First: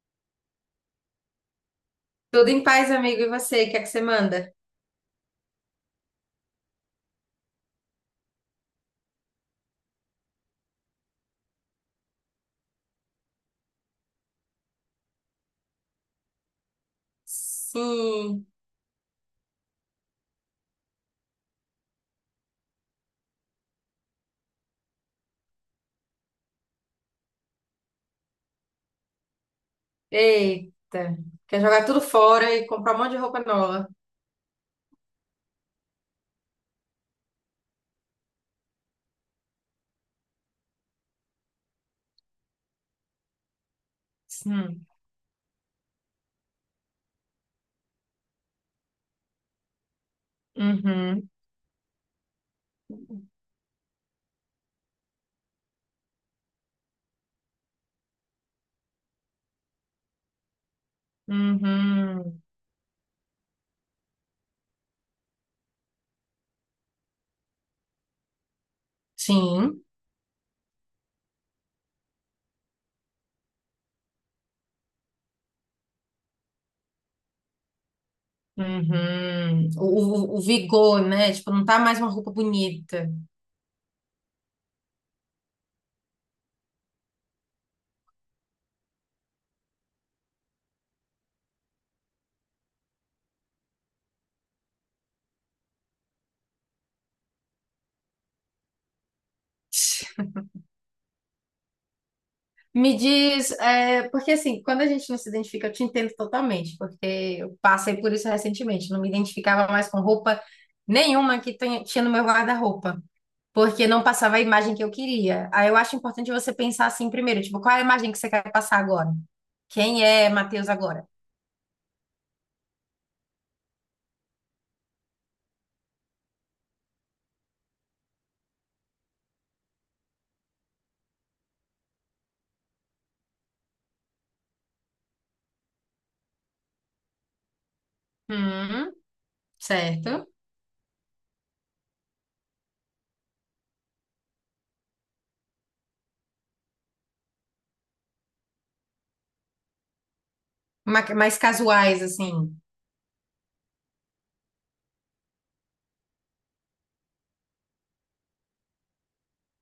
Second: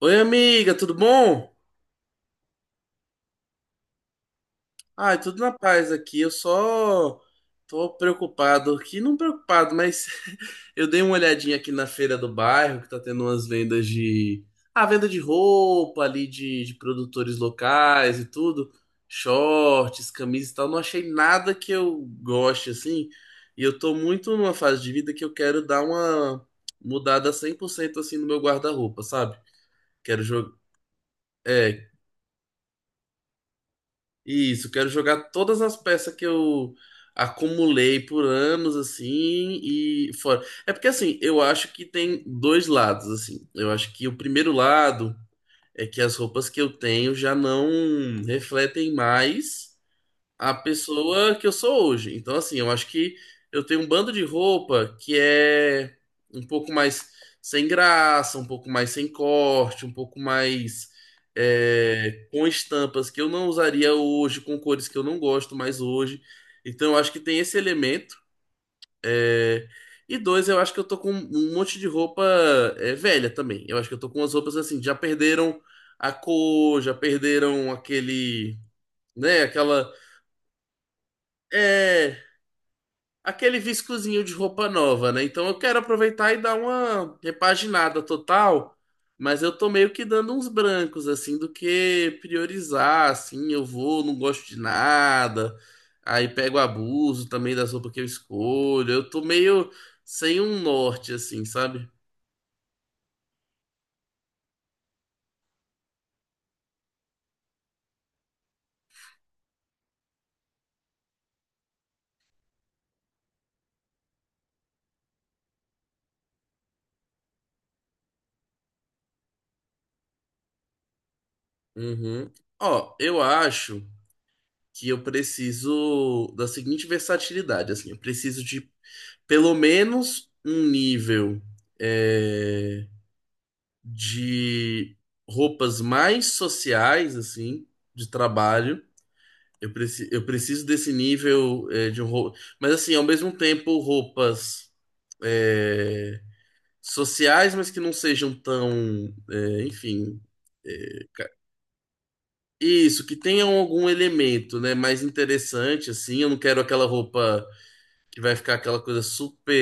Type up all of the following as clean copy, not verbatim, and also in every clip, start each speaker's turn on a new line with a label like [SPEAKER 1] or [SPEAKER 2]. [SPEAKER 1] Oi, amiga, tudo bom?
[SPEAKER 2] Tudo em paz, amigo. E você, o que é que você manda?
[SPEAKER 1] Ai, tudo na paz aqui. Eu só tô preocupado aqui, não preocupado, mas eu dei uma olhadinha aqui na feira do bairro, que tá tendo umas vendas de. Ah, venda de roupa ali, de produtores locais e
[SPEAKER 2] Sim.
[SPEAKER 1] tudo. Shorts, camisas e tal. Não achei nada que eu goste, assim. E eu tô muito numa fase de vida que eu quero dar uma mudada 100% assim no meu guarda-roupa, sabe? Quero jogar.
[SPEAKER 2] Eita. Quer jogar tudo fora e comprar um monte de roupa nova.
[SPEAKER 1] Isso, quero jogar todas as peças que eu acumulei por anos, assim, e fora. É porque, assim, eu acho que tem dois lados, assim. Eu acho que o primeiro
[SPEAKER 2] Sim.
[SPEAKER 1] lado é que as roupas que eu tenho já não refletem mais a
[SPEAKER 2] Uhum.
[SPEAKER 1] pessoa que eu sou hoje. Então, assim, eu acho que eu tenho um bando de roupa que é um pouco mais sem graça, um pouco mais sem corte, um pouco mais
[SPEAKER 2] Uhum.
[SPEAKER 1] com estampas que eu não usaria hoje, com cores que eu não gosto mais hoje. Então, eu acho que tem esse elemento. é,
[SPEAKER 2] Sim.
[SPEAKER 1] E dois, eu acho que eu tô com um monte de roupa velha também. Eu acho que eu tô com umas roupas assim, já perderam a cor, já perderam aquele, né,
[SPEAKER 2] Uhum.
[SPEAKER 1] aquela.
[SPEAKER 2] O vigor, né? Tipo, não tá mais uma
[SPEAKER 1] É,
[SPEAKER 2] roupa bonita.
[SPEAKER 1] aquele viscozinho de roupa nova, né? Então eu quero aproveitar e dar uma repaginada total, mas eu tô meio que dando uns brancos, assim, do que priorizar, assim, eu vou, não gosto de nada, aí pego abuso também das roupas que eu escolho, eu tô meio sem um norte, assim, sabe?
[SPEAKER 2] Me diz, é, porque assim, quando a gente não se identifica, eu te entendo totalmente, porque eu passei por isso recentemente. Não me identificava mais com roupa nenhuma que tinha no meu guarda-roupa, porque não passava a imagem que eu queria. Aí eu acho importante você pensar assim primeiro, tipo, qual é a imagem que você quer passar agora? Quem é Matheus agora?
[SPEAKER 1] Uhum. Ó, eu acho que eu preciso da seguinte versatilidade, assim, eu preciso de pelo menos um nível. é, de roupas mais sociais, assim, de trabalho.
[SPEAKER 2] Hum,
[SPEAKER 1] Eu
[SPEAKER 2] certo.
[SPEAKER 1] preciso desse nível de roupa. Mas, assim, ao mesmo tempo, roupas é, sociais, mas que não sejam tão, é, enfim. é, ca-
[SPEAKER 2] Mais casuais, assim.
[SPEAKER 1] isso, que tenham algum elemento, né, mais interessante, assim. Eu não quero aquela roupa que vai ficar aquela coisa super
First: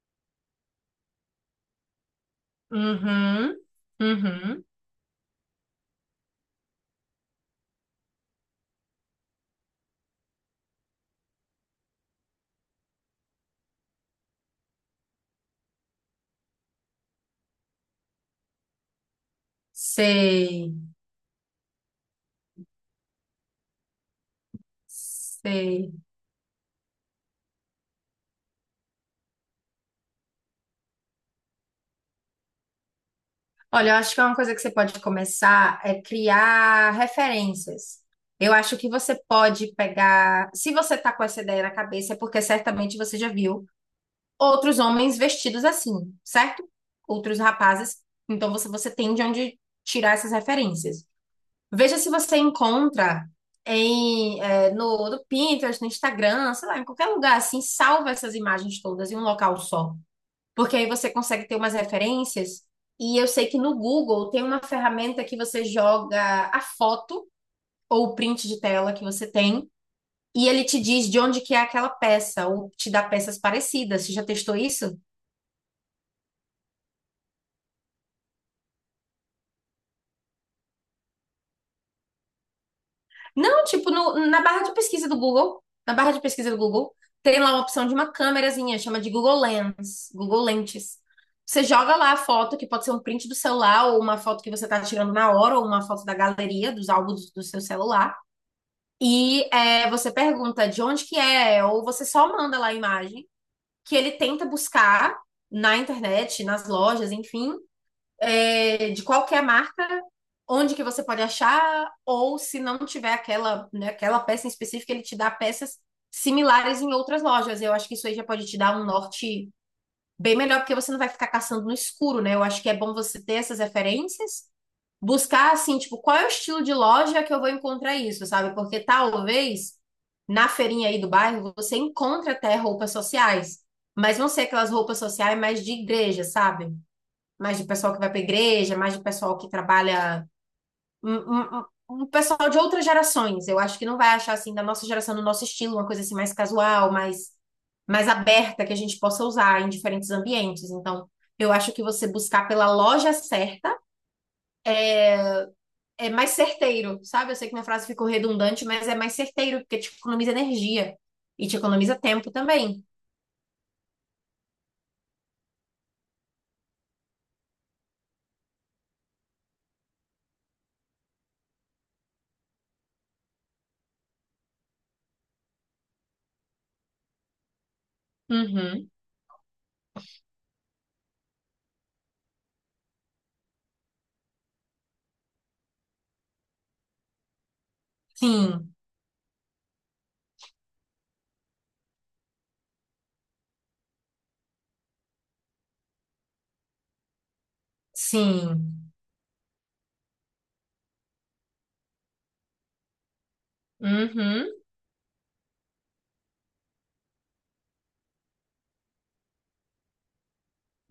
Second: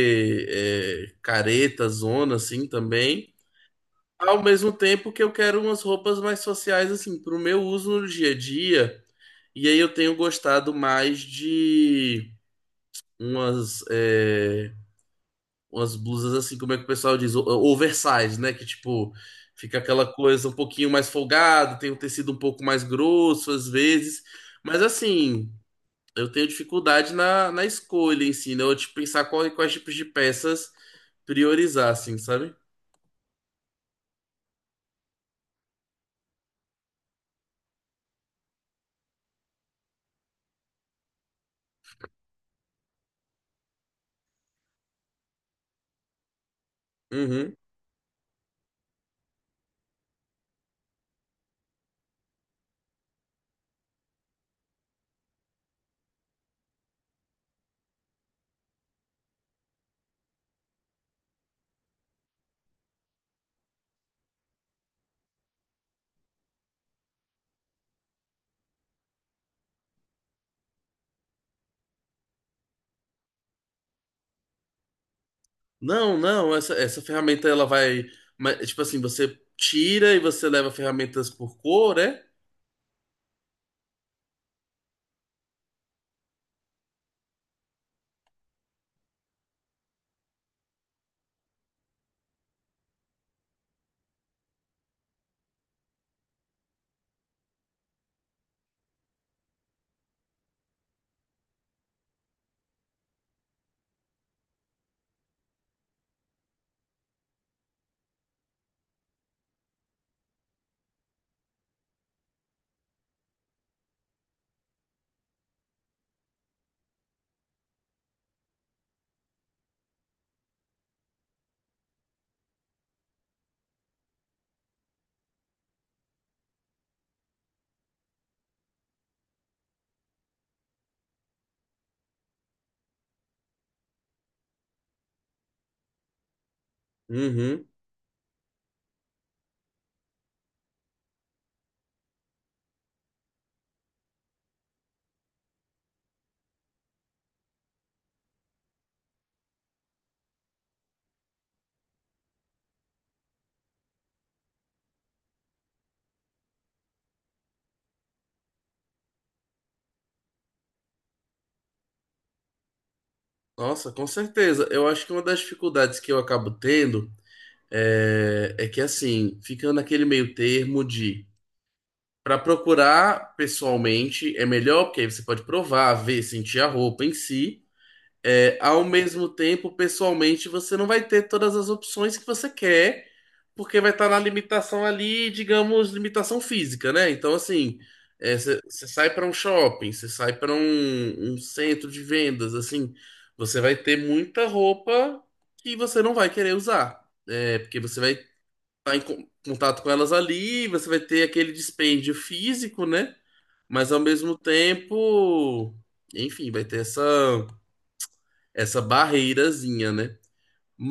[SPEAKER 1] careta, zona, assim, também.
[SPEAKER 2] Uhum,
[SPEAKER 1] Ao
[SPEAKER 2] uhum.
[SPEAKER 1] mesmo tempo que eu quero umas roupas mais sociais, assim, pro meu uso no dia a dia. E aí eu tenho gostado mais de umas, umas blusas, assim, como é que o pessoal diz? Oversize, né? Que, tipo, fica aquela coisa um
[SPEAKER 2] Sei,
[SPEAKER 1] pouquinho mais folgada, tem um tecido um pouco mais grosso, às vezes. Mas, assim,
[SPEAKER 2] sei.
[SPEAKER 1] eu tenho dificuldade na escolha em si, né? Eu, tipo, pensar quais tipos de peças priorizar, assim, sabe?
[SPEAKER 2] Olha, eu acho que uma coisa que você pode começar é criar referências. Eu acho que você pode pegar. Se você tá com essa ideia na cabeça, é porque certamente você já viu outros homens vestidos assim, certo? Outros
[SPEAKER 1] Uhum.
[SPEAKER 2] rapazes. Então você tem de onde tirar essas referências. Veja se você encontra em, no Pinterest, no Instagram, sei lá, em qualquer lugar assim, salva essas imagens todas em um local só. Porque aí você consegue ter umas referências. E eu sei que no Google tem uma ferramenta que você joga a foto ou o print de tela que você tem, e ele te diz de onde que é aquela peça, ou te dá peças parecidas. Você já testou isso?
[SPEAKER 1] Não, não, essa ferramenta ela vai. Tipo assim, você tira e você leva ferramentas por cor, é?
[SPEAKER 2] Não, tipo, na barra de pesquisa do Google, na barra de pesquisa do Google, tem lá uma opção de uma câmerazinha, chama de Google Lens, Google Lentes. Você joga lá a foto, que pode ser um print do celular, ou uma foto que você tá tirando na hora, ou uma foto da galeria, dos álbuns do seu celular. E é, você pergunta de onde que é, ou você só manda lá a imagem, que ele tenta buscar na internet, nas lojas, enfim, é, de qualquer marca, onde que você pode achar, ou se não tiver aquela, né, aquela peça em específico, ele te dá peças similares em outras lojas. Eu acho que isso aí já pode te dar um norte bem melhor, porque você não vai ficar caçando no escuro, né? Eu acho que é bom você ter essas referências, buscar assim, tipo, qual é o estilo de loja que eu vou encontrar isso, sabe? Porque talvez na feirinha aí do bairro você encontra até roupas sociais, mas não ser aquelas roupas sociais mais de igreja, sabe? Mais de
[SPEAKER 1] Uhum.
[SPEAKER 2] pessoal que vai para a igreja, mais de pessoal que trabalha. Um, um, um um pessoal de outras gerações. Eu acho que não vai achar assim, da nossa geração, do nosso estilo, uma coisa assim mais casual, mais, mais aberta, que a gente possa usar em diferentes ambientes. Então, eu acho que você buscar pela loja certa é mais certeiro, sabe? Eu sei que minha frase ficou redundante, mas é mais certeiro, porque te economiza energia e te economiza tempo também.
[SPEAKER 1] Nossa, com certeza. Eu acho que uma das dificuldades que eu acabo tendo é que assim, fica naquele meio termo de para procurar pessoalmente é melhor, porque aí você pode provar, ver, sentir a roupa em si. É, ao
[SPEAKER 2] Uhum.
[SPEAKER 1] mesmo tempo, pessoalmente, você não vai ter todas as opções que você quer, porque vai estar na limitação ali, digamos, limitação física, né? Então, assim, você
[SPEAKER 2] Sim,
[SPEAKER 1] sai para um shopping, você sai para um centro de vendas, assim, você vai ter muita roupa que você não vai querer usar, porque você vai
[SPEAKER 2] sim.
[SPEAKER 1] estar em contato com elas ali, você vai ter aquele dispêndio físico, né? Mas ao mesmo
[SPEAKER 2] Uhum.
[SPEAKER 1] tempo, enfim, vai ter essa barreirazinha, né?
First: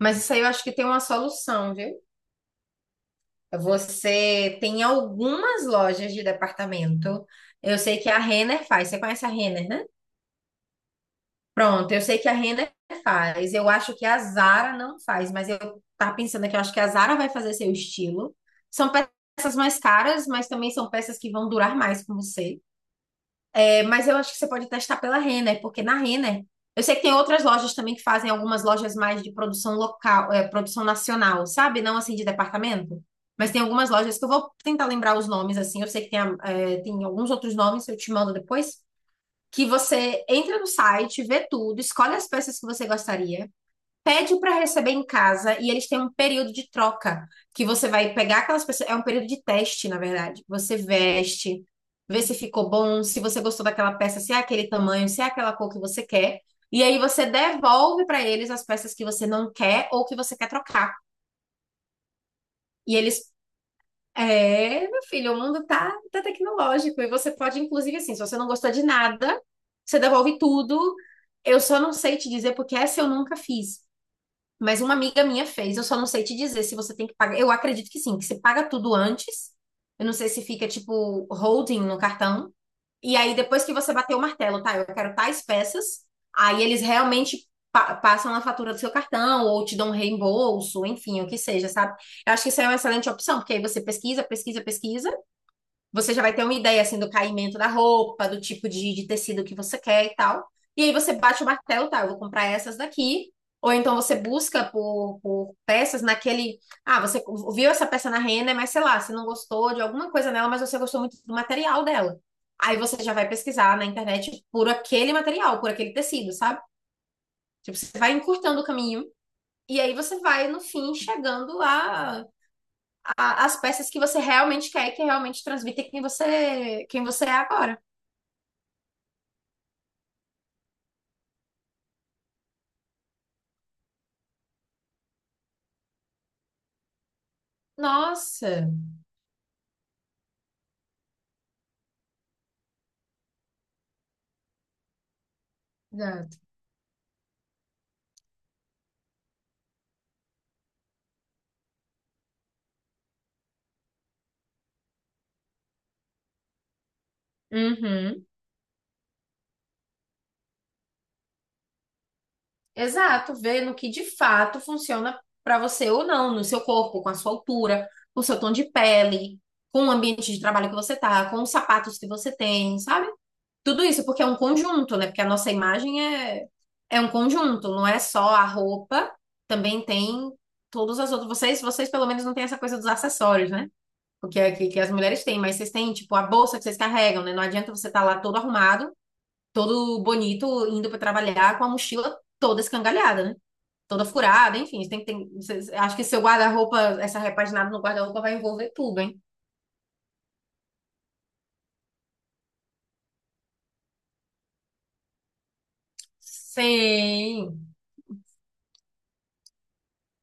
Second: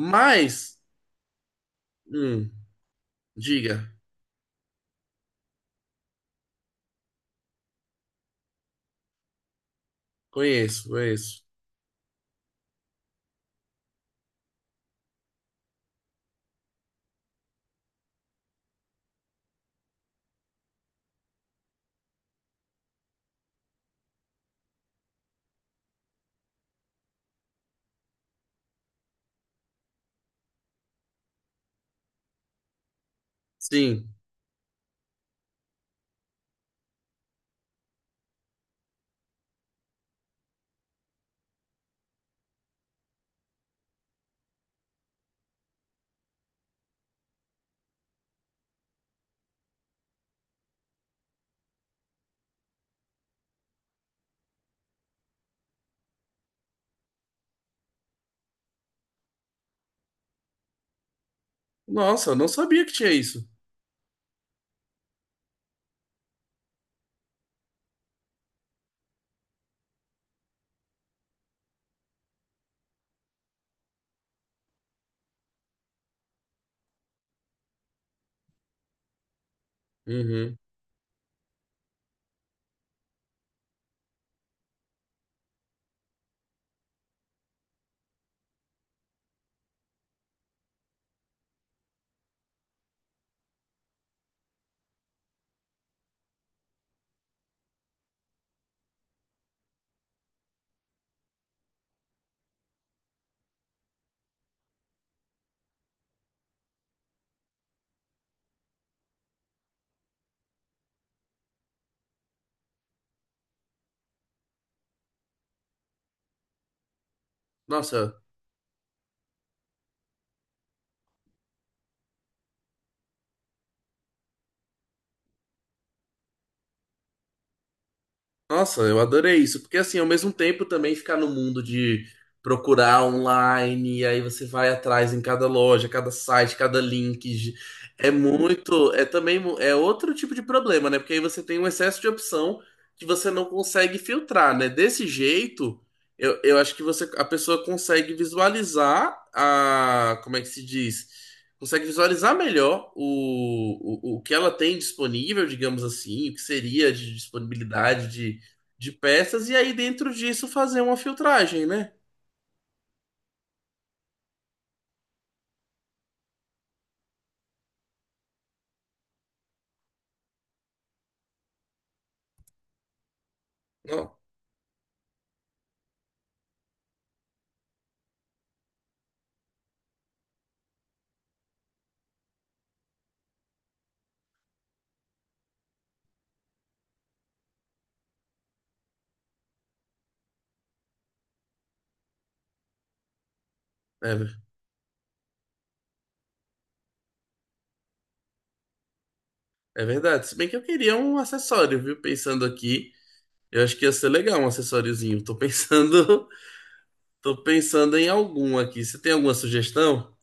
[SPEAKER 2] Mas isso aí eu acho que tem uma solução, viu?
[SPEAKER 1] hum, diga,
[SPEAKER 2] Você tem algumas lojas de departamento. Eu sei que a Renner faz. Você conhece a Renner, né?
[SPEAKER 1] conheço, conheço.
[SPEAKER 2] Pronto, eu sei que a Renner faz. Eu acho que a Zara não faz, mas eu tava pensando aqui, eu acho que a Zara vai fazer seu estilo. São peças mais caras, mas também são peças que vão durar mais com você. É, mas eu acho que você pode testar pela Renner, porque na Renner, eu sei que tem outras lojas também que fazem algumas lojas mais de produção local, é, produção nacional, sabe? Não assim de departamento. Mas tem algumas
[SPEAKER 1] Sim.
[SPEAKER 2] lojas que eu vou tentar lembrar os nomes, assim. Eu sei que tem, é, tem alguns outros nomes, eu te mando depois. Que você entra no site, vê tudo, escolhe as peças que você gostaria, pede para receber em casa e eles têm um período de troca que você vai pegar aquelas pessoas. É um período de teste, na verdade. Você veste, vê se ficou bom, se você gostou daquela peça, se é aquele tamanho, se é aquela cor que você quer. E aí você devolve para eles as peças que você não quer ou que você quer trocar.
[SPEAKER 1] Nossa, eu não sabia que
[SPEAKER 2] E
[SPEAKER 1] tinha
[SPEAKER 2] eles.
[SPEAKER 1] isso.
[SPEAKER 2] É, meu filho, o mundo tá tecnológico e você pode, inclusive, assim, se você não gostou de nada, você devolve tudo. Eu só não sei te dizer porque essa eu nunca fiz. Mas uma amiga minha fez, eu só não sei te dizer se você tem que pagar. Eu acredito que sim, que você paga tudo antes. Eu não sei se
[SPEAKER 1] Uhum.
[SPEAKER 2] fica tipo holding no cartão. E aí depois que você bater o martelo, tá? Eu quero tais peças. Aí eles realmente passam a fatura do seu cartão ou te dão um reembolso, enfim, o que seja, sabe? Eu acho que isso é uma excelente opção, porque aí você pesquisa, você já vai ter uma ideia assim do caimento da roupa, do tipo de tecido que você quer e tal. E aí você bate o martelo, tá? Eu vou comprar essas daqui. Ou então você busca por peças naquele. Ah, você viu essa peça na Renner, mas sei lá, você não gostou de alguma coisa nela, mas você gostou muito do material dela. Aí você já vai pesquisar na internet por aquele material, por aquele tecido, sabe? Tipo, você vai
[SPEAKER 1] Nossa,
[SPEAKER 2] encurtando o caminho. E aí você vai, no fim, chegando a as peças que você realmente quer e que realmente transmitem quem você é agora.
[SPEAKER 1] Nossa, eu adorei isso, porque assim, ao mesmo tempo também ficar no mundo de procurar online, e aí você vai atrás em cada loja, cada site, cada link. É
[SPEAKER 2] Nossa,
[SPEAKER 1] muito, é também é outro tipo de problema, né? Porque aí você tem um excesso de opção que você não consegue filtrar, né? Desse jeito, eu,
[SPEAKER 2] exato.
[SPEAKER 1] eu acho que você a pessoa consegue visualizar a, como é que se diz? Consegue visualizar melhor o que ela tem disponível, digamos assim, o que seria de disponibilidade
[SPEAKER 2] Uhum.
[SPEAKER 1] de peças e aí dentro disso fazer uma filtragem, né?
[SPEAKER 2] Exato, ver no que de fato funciona para você ou não, no seu corpo, com a sua altura, com o seu tom de pele, com o ambiente de trabalho que você tá, com os sapatos que você tem, sabe? Tudo isso
[SPEAKER 1] Não,
[SPEAKER 2] porque é um conjunto, né? Porque a nossa imagem é é um conjunto, não é só a roupa, também tem todas as outras. Vocês pelo menos não têm essa coisa dos acessórios, né? O que, que as mulheres têm, mas vocês têm, tipo, a bolsa que vocês carregam, né? Não adianta você estar lá todo arrumado, todo bonito, indo para trabalhar com a mochila toda escangalhada, né? Toda
[SPEAKER 1] é,
[SPEAKER 2] furada, enfim. Tem, que tem, vocês- acho que seu guarda-roupa, essa repaginada no guarda-roupa vai envolver tudo, hein?
[SPEAKER 1] é verdade. Se bem que eu queria um acessório, viu? Pensando aqui, eu acho que ia ser legal um acessóriozinho. Tô pensando, tô
[SPEAKER 2] Sim.
[SPEAKER 1] pensando em algum aqui. Você tem alguma sugestão?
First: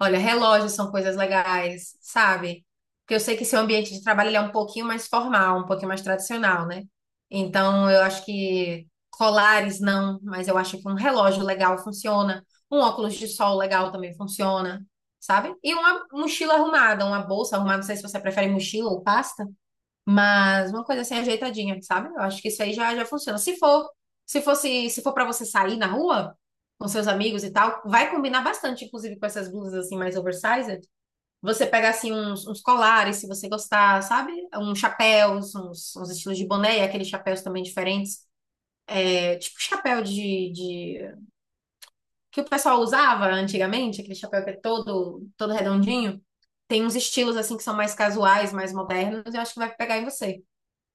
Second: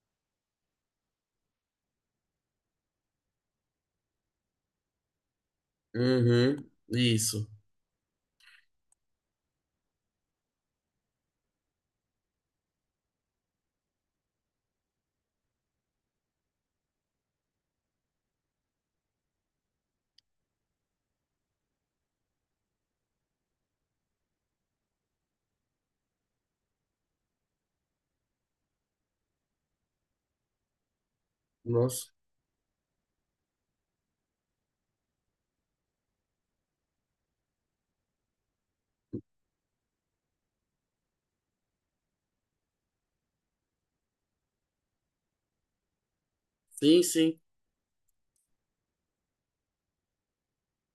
[SPEAKER 2] Olha, relógios são coisas legais, sabe? Porque eu sei que seu ambiente de trabalho ele é um pouquinho mais formal, um pouquinho mais tradicional,
[SPEAKER 1] Uhum,
[SPEAKER 2] né?
[SPEAKER 1] isso.
[SPEAKER 2] Então, eu acho que colares não, mas eu acho que um relógio legal funciona, um óculos de sol legal também funciona, sabe? E uma mochila arrumada, uma bolsa arrumada, não sei se você prefere mochila ou pasta. Mas uma coisa assim ajeitadinha, sabe? Eu acho que isso aí já funciona. Se for para você sair na rua com seus amigos e tal, vai combinar bastante, inclusive com essas blusas assim mais oversized. Você pega
[SPEAKER 1] Nossa.
[SPEAKER 2] assim uns colares, se você gostar, sabe? Uns chapéus, uns estilos de boné, e aqueles chapéus também diferentes. É, tipo chapéu de que o pessoal usava antigamente, aquele chapéu que é todo redondinho. Tem uns
[SPEAKER 1] Sim,
[SPEAKER 2] estilos
[SPEAKER 1] sim.
[SPEAKER 2] assim que são mais casuais, mais modernos, eu acho que vai pegar em você.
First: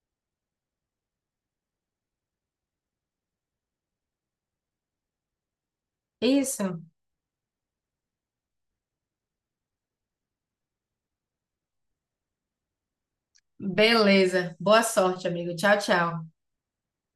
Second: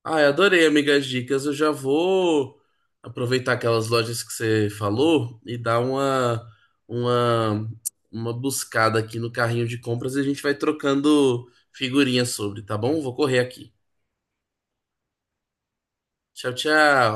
[SPEAKER 1] Ai, adorei, amigas dicas. Eu já vou aproveitar aquelas lojas que você falou e dar
[SPEAKER 2] Isso.
[SPEAKER 1] uma, uma buscada aqui no carrinho de compras e a gente vai trocando figurinhas sobre, tá bom? Vou correr aqui.
[SPEAKER 2] Beleza. Boa sorte, amigo. Tchau, tchau.
[SPEAKER 1] Tchau, tchau.